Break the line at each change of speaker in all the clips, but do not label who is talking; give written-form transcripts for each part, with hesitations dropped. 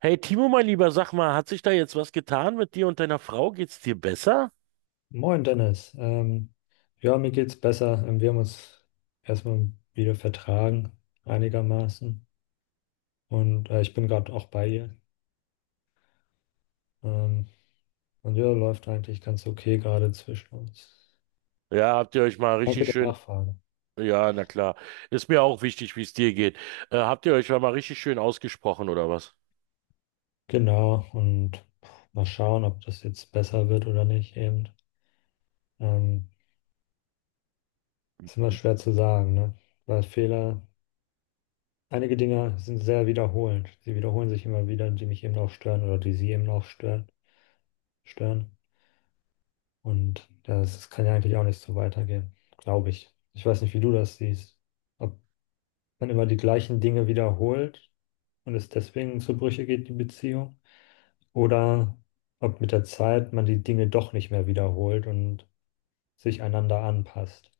Hey Timo, mein Lieber, sag mal, hat sich da jetzt was getan mit dir und deiner Frau? Geht's dir besser?
Moin Dennis. Ja, mir geht's besser. Wir haben uns erstmal wieder vertragen, einigermaßen. Und ich bin gerade auch bei ihr. Ähm, und ja, läuft eigentlich ganz okay gerade zwischen uns.
Ja, habt ihr euch mal
Danke
richtig
der
schön.
Nachfrage.
Ja, na klar. Ist mir auch wichtig, wie es dir geht. Habt ihr euch mal richtig schön ausgesprochen oder was?
Genau, und mal schauen, ob das jetzt besser wird oder nicht eben. Ähm, ist immer schwer zu sagen, ne? Weil Fehler, einige Dinge sind sehr wiederholend. Sie wiederholen sich immer wieder, die mich eben auch stören oder die sie eben auch stören. Und das, kann ja eigentlich auch nicht so weitergehen, glaube ich. Ich weiß nicht, wie du das siehst. Ob man immer die gleichen Dinge wiederholt und es deswegen zu Brüche geht, die Beziehung. Oder ob mit der Zeit man die Dinge doch nicht mehr wiederholt und sich einander anpasst.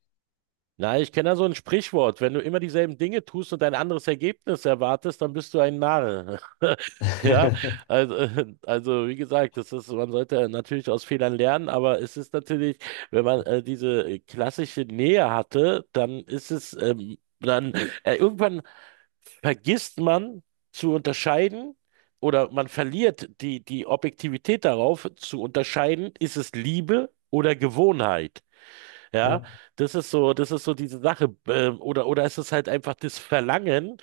Na, ich kenne da so ein Sprichwort. Wenn du immer dieselben Dinge tust und ein anderes Ergebnis erwartest, dann bist du ein Narr. Ja, also wie gesagt, das ist, man sollte natürlich aus Fehlern lernen, aber es ist natürlich, wenn man diese klassische Nähe hatte, dann ist es, dann irgendwann vergisst man zu unterscheiden oder man verliert die Objektivität darauf zu unterscheiden, ist es Liebe oder Gewohnheit. Ja,
Ja,
das ist so diese Sache. Oder ist es ist halt einfach das Verlangen,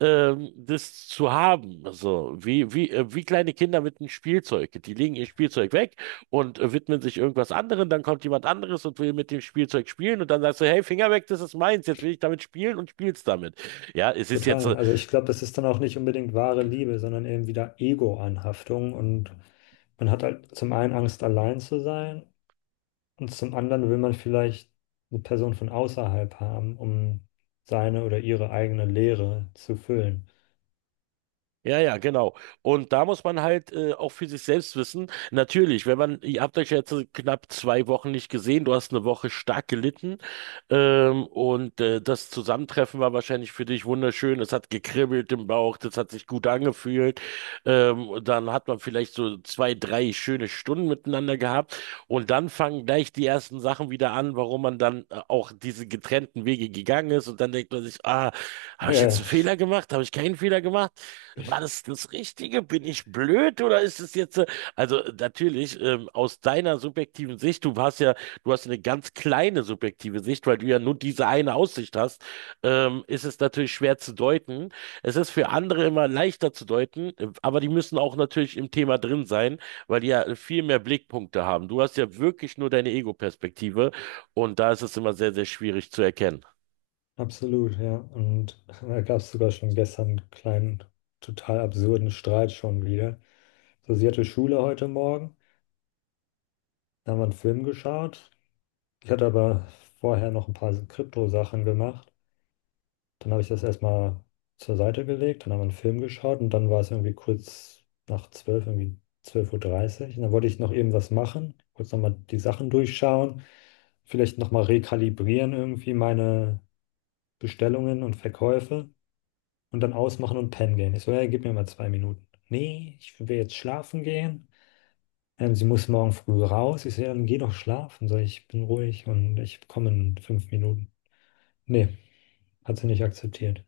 das zu haben. So, wie kleine Kinder mit einem Spielzeug. Die legen ihr Spielzeug weg und widmen sich irgendwas anderem. Dann kommt jemand anderes und will mit dem Spielzeug spielen. Und dann sagst du, hey, Finger weg, das ist meins. Jetzt will ich damit spielen und spielst damit. Ja, es ist jetzt,
total. Also ich glaube, das ist dann auch nicht unbedingt wahre Liebe, sondern eben wieder Ego-Anhaftung. Und man hat halt zum einen Angst, allein zu sein. Und zum anderen will man vielleicht eine Person von außerhalb haben, um seine oder ihre eigene Leere zu füllen.
ja, ja, genau. Und da muss man halt auch für sich selbst wissen, natürlich, wenn man, ihr habt euch ja jetzt so knapp zwei Wochen nicht gesehen, du hast eine Woche stark gelitten das Zusammentreffen war wahrscheinlich für dich wunderschön, es hat gekribbelt im Bauch, das hat sich gut angefühlt, und dann hat man vielleicht so zwei, drei schöne Stunden miteinander gehabt und dann fangen gleich die ersten Sachen wieder an, warum man dann auch diese getrennten Wege gegangen ist und dann denkt man sich, ah, habe ich
Ja,
jetzt
ja,
einen Fehler gemacht, habe ich keinen Fehler gemacht? War das das Richtige? Bin ich blöd oder ist es jetzt, natürlich, aus deiner subjektiven Sicht, du hast ja, du hast eine ganz kleine subjektive Sicht, weil du ja nur diese eine Aussicht hast, ist es natürlich schwer zu deuten. Es ist für andere immer leichter zu deuten, aber die müssen auch natürlich im Thema drin sein, weil die ja viel mehr Blickpunkte haben. Du hast ja wirklich nur deine Ego-Perspektive und da ist es immer sehr, sehr schwierig zu erkennen.
absolut, ja. Und da gab es sogar schon gestern einen kleinen, total absurden Streit schon wieder. So, sie hatte Schule heute Morgen, da haben wir einen Film geschaut. Ich hatte aber vorher noch ein paar Krypto-Sachen gemacht. Dann habe ich das erstmal zur Seite gelegt, dann haben wir einen Film geschaut und dann war es irgendwie kurz nach zwölf, irgendwie 12:30 Uhr. Und dann wollte ich noch eben was machen, kurz nochmal die Sachen durchschauen, vielleicht nochmal rekalibrieren irgendwie meine Bestellungen und Verkäufe und dann ausmachen und pennen gehen. Ich so, ja, gib mir mal 2 Minuten. Nee, ich will jetzt schlafen gehen. Sie muss morgen früh raus. Ich so, ja, dann geh doch schlafen. So, ich bin ruhig und ich komme in 5 Minuten. Nee, hat sie nicht akzeptiert.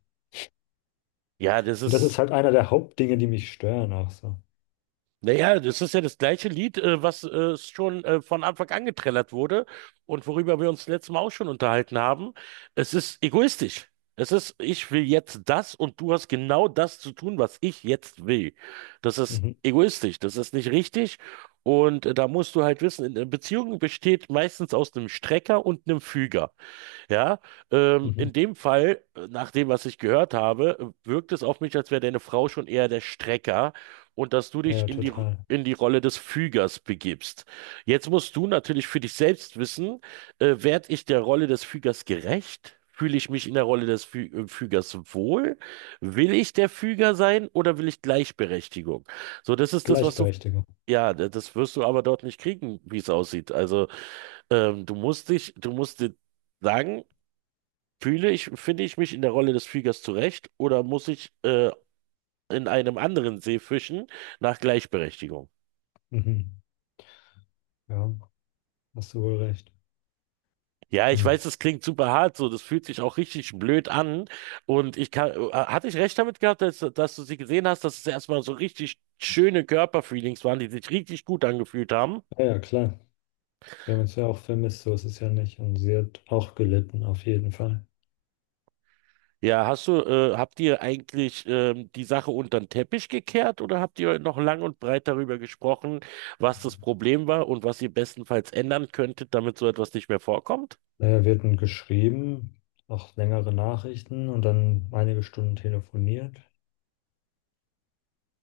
Ja, das
Und das
ist.
ist halt einer der Hauptdinge, die mich stören auch so.
Naja, das ist ja das gleiche Lied, was schon von Anfang an getrellert wurde und worüber wir uns letztes Mal auch schon unterhalten haben. Es ist egoistisch. Es ist, ich will jetzt das und du hast genau das zu tun, was ich jetzt will. Das ist
Mhm.
egoistisch, das ist nicht richtig. Und da musst du halt wissen, eine Beziehung besteht meistens aus einem Strecker und einem Füger. Ja,
Mhm.
in dem Fall, nach dem, was ich gehört habe, wirkt es auf mich, als wäre deine Frau schon eher der Strecker und dass du
Ja,
dich
ja,
in
total.
in die Rolle des Fügers begibst. Jetzt musst du natürlich für dich selbst wissen, werde ich der Rolle des Fügers gerecht? Fühle ich mich in der Rolle des Fü Fügers wohl? Will ich der Füger sein oder will ich Gleichberechtigung? So, das ist das, was du,
Gleichberechtigung.
ja, das wirst du aber dort nicht kriegen, wie es aussieht. Also, du musst dich, du musst dir sagen, fühle ich, finde ich mich in der Rolle des Fliegers zurecht oder muss ich in einem anderen See fischen nach Gleichberechtigung?
Mhm. Ja, hast du wohl recht.
Ja, ich weiß,
Und
das klingt super hart so, das fühlt sich auch richtig blöd an. Und ich kann, hatte ich recht damit gehabt, dass du sie gesehen hast, dass es erstmal so richtig schöne Körperfeelings waren, die sich richtig gut angefühlt haben?
ja, ja, klar, wir haben uns ja auch vermisst, so ist es ja nicht. Und sie hat auch gelitten, auf jeden Fall.
Ja, hast du, habt ihr eigentlich die Sache unter den Teppich gekehrt oder habt ihr noch lang und breit darüber gesprochen, was das Problem war und was ihr bestenfalls ändern könntet, damit so etwas nicht mehr vorkommt?
Naja, wir hatten geschrieben, auch längere Nachrichten und dann einige Stunden telefoniert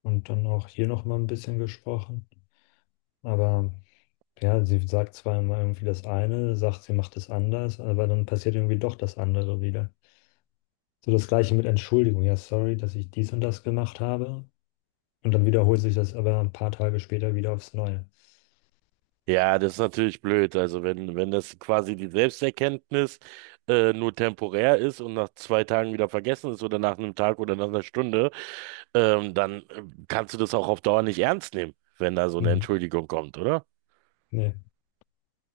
und dann auch hier nochmal ein bisschen gesprochen. Aber ja, sie sagt zwar immer irgendwie das eine, sagt, sie macht es anders, aber dann passiert irgendwie doch das andere wieder. So das Gleiche mit Entschuldigung. Ja, sorry, dass ich dies und das gemacht habe. Und dann wiederholt sich das aber ein paar Tage später wieder aufs Neue.
Ja, das ist natürlich blöd. Also wenn das quasi die Selbsterkenntnis nur temporär ist und nach zwei Tagen wieder vergessen ist oder nach einem Tag oder nach einer Stunde, dann kannst du das auch auf Dauer nicht ernst nehmen, wenn da so eine
Hm,
Entschuldigung kommt, oder?
nee,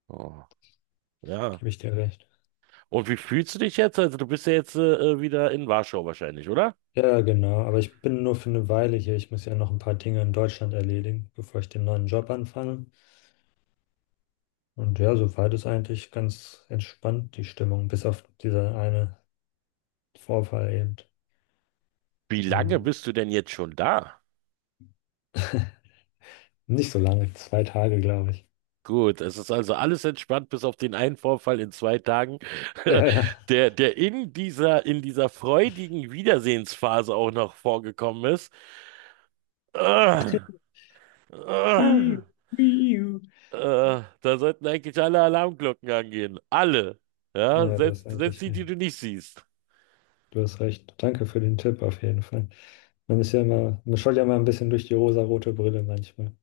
Oh. Ja.
gebe ich dir recht.
Und wie fühlst du dich jetzt? Also du bist ja jetzt wieder in Warschau wahrscheinlich, oder?
Ja, genau. Aber ich bin nur für eine Weile hier. Ich muss ja noch ein paar Dinge in Deutschland erledigen, bevor ich den neuen Job anfange. Und ja, soweit ist eigentlich ganz entspannt die Stimmung, bis auf dieser eine Vorfall eben.
Wie lange
Ähm,
bist du denn jetzt schon da?
nicht so lange, 2 Tage, glaube ich.
Gut, es ist also alles entspannt, bis auf den einen Vorfall in zwei Tagen,
Ja, ja.
der in in dieser freudigen Wiedersehensphase auch noch vorgekommen ist. Äh,
Iu,
äh,
iu.
Da sollten eigentlich alle Alarmglocken angehen. Alle. Ja,
Ja, du hast
selbst
eigentlich
die, die
recht.
du nicht siehst.
Du hast recht. Danke für den Tipp auf jeden Fall. Man ist ja immer, man schaut ja immer ein bisschen durch die rosarote Brille manchmal.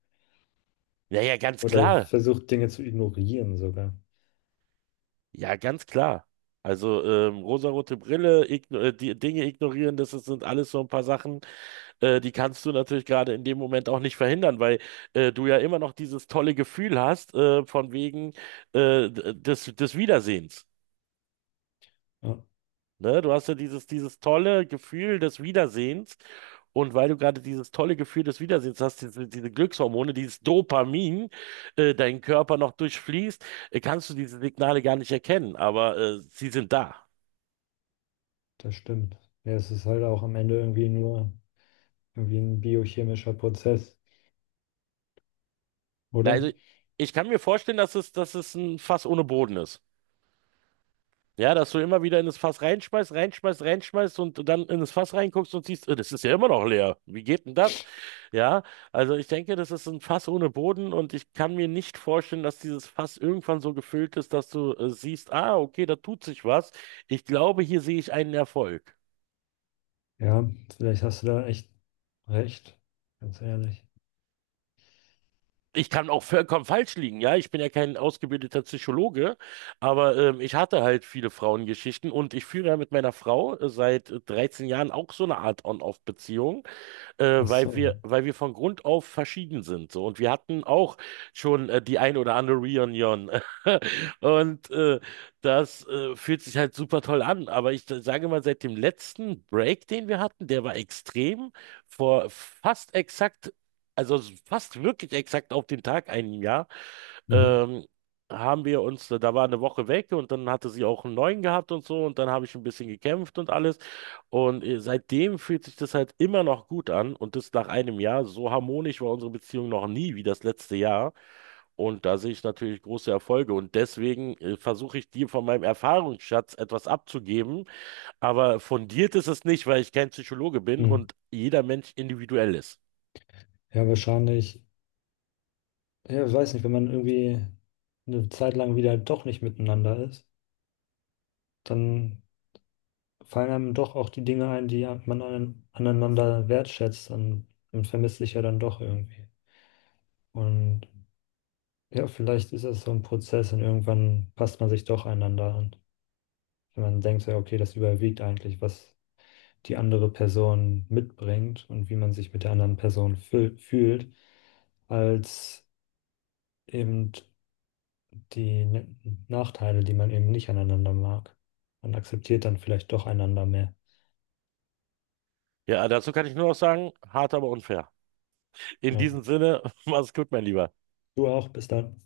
Ja, ja, ganz
Oder
klar.
versucht Dinge zu ignorieren sogar.
Ja, ganz klar. Also rosarote Brille, igno die Dinge ignorieren, das sind alles so ein paar Sachen, die kannst du natürlich gerade in dem Moment auch nicht verhindern, weil du ja immer noch dieses tolle Gefühl hast von wegen des Wiedersehens.
Ja,
Ne? Du hast ja dieses tolle Gefühl des Wiedersehens. Und weil du gerade dieses tolle Gefühl des Wiedersehens hast, diese Glückshormone, dieses Dopamin, deinen Körper noch durchfließt, kannst du diese Signale gar nicht erkennen, aber sie sind da.
das stimmt. Ja, es ist halt auch am Ende irgendwie nur irgendwie ein biochemischer Prozess,
Na,
oder?
also ich kann mir vorstellen, dass es ein Fass ohne Boden ist. Ja, dass du immer wieder in das Fass reinschmeißt und dann in das Fass reinguckst und siehst, das ist ja immer noch leer. Wie geht denn das? Ja, also ich denke, das ist ein Fass ohne Boden und ich kann mir nicht vorstellen, dass dieses Fass irgendwann so gefüllt ist, dass du siehst, ah, okay, da tut sich was. Ich glaube, hier sehe ich einen Erfolg.
Ja, vielleicht hast du da echt recht, ganz ehrlich.
Ich kann auch vollkommen falsch liegen, ja. Ich bin ja kein ausgebildeter Psychologe, aber ich hatte halt viele Frauengeschichten und ich führe ja mit meiner Frau seit 13 Jahren auch so eine Art On-Off-Beziehung.
Ach
Weil
so.
weil wir von Grund auf verschieden sind. So. Und wir hatten auch schon die ein oder andere Reunion. Und das fühlt sich halt super toll an. Aber ich sage mal, seit dem letzten Break, den wir hatten, der war extrem, vor also fast wirklich exakt auf den Tag ein Jahr,
Mhm.
ähm, haben wir uns, da war eine Woche weg und dann hatte sie auch einen neuen gehabt und so und dann habe ich ein bisschen gekämpft und alles. Und seitdem fühlt sich das halt immer noch gut an und das nach einem Jahr. So harmonisch war unsere Beziehung noch nie wie das letzte Jahr. Und da sehe ich natürlich große Erfolge. Und deswegen versuche ich dir von meinem Erfahrungsschatz etwas abzugeben. Aber fundiert ist es nicht, weil ich kein Psychologe bin
Mhm.
und jeder Mensch individuell ist.
Ja, wahrscheinlich. Ja, ich weiß nicht, wenn man irgendwie eine Zeit lang wieder doch nicht miteinander ist, dann fallen einem doch auch die Dinge ein, die ja man an, aneinander wertschätzt und man vermisst sich ja dann doch irgendwie. Und ja, vielleicht ist es so ein Prozess und irgendwann passt man sich doch einander an. Wenn man denkt, so, ja, okay, das überwiegt eigentlich, was die andere Person mitbringt und wie man sich mit der anderen Person fühlt, als eben die Nachteile, die man eben nicht aneinander mag. Man akzeptiert dann vielleicht doch einander mehr.
Ja, dazu kann ich nur noch sagen, hart, aber unfair. In
Ja.
diesem Sinne, mach's gut, mein Lieber.
Du auch, bis dann.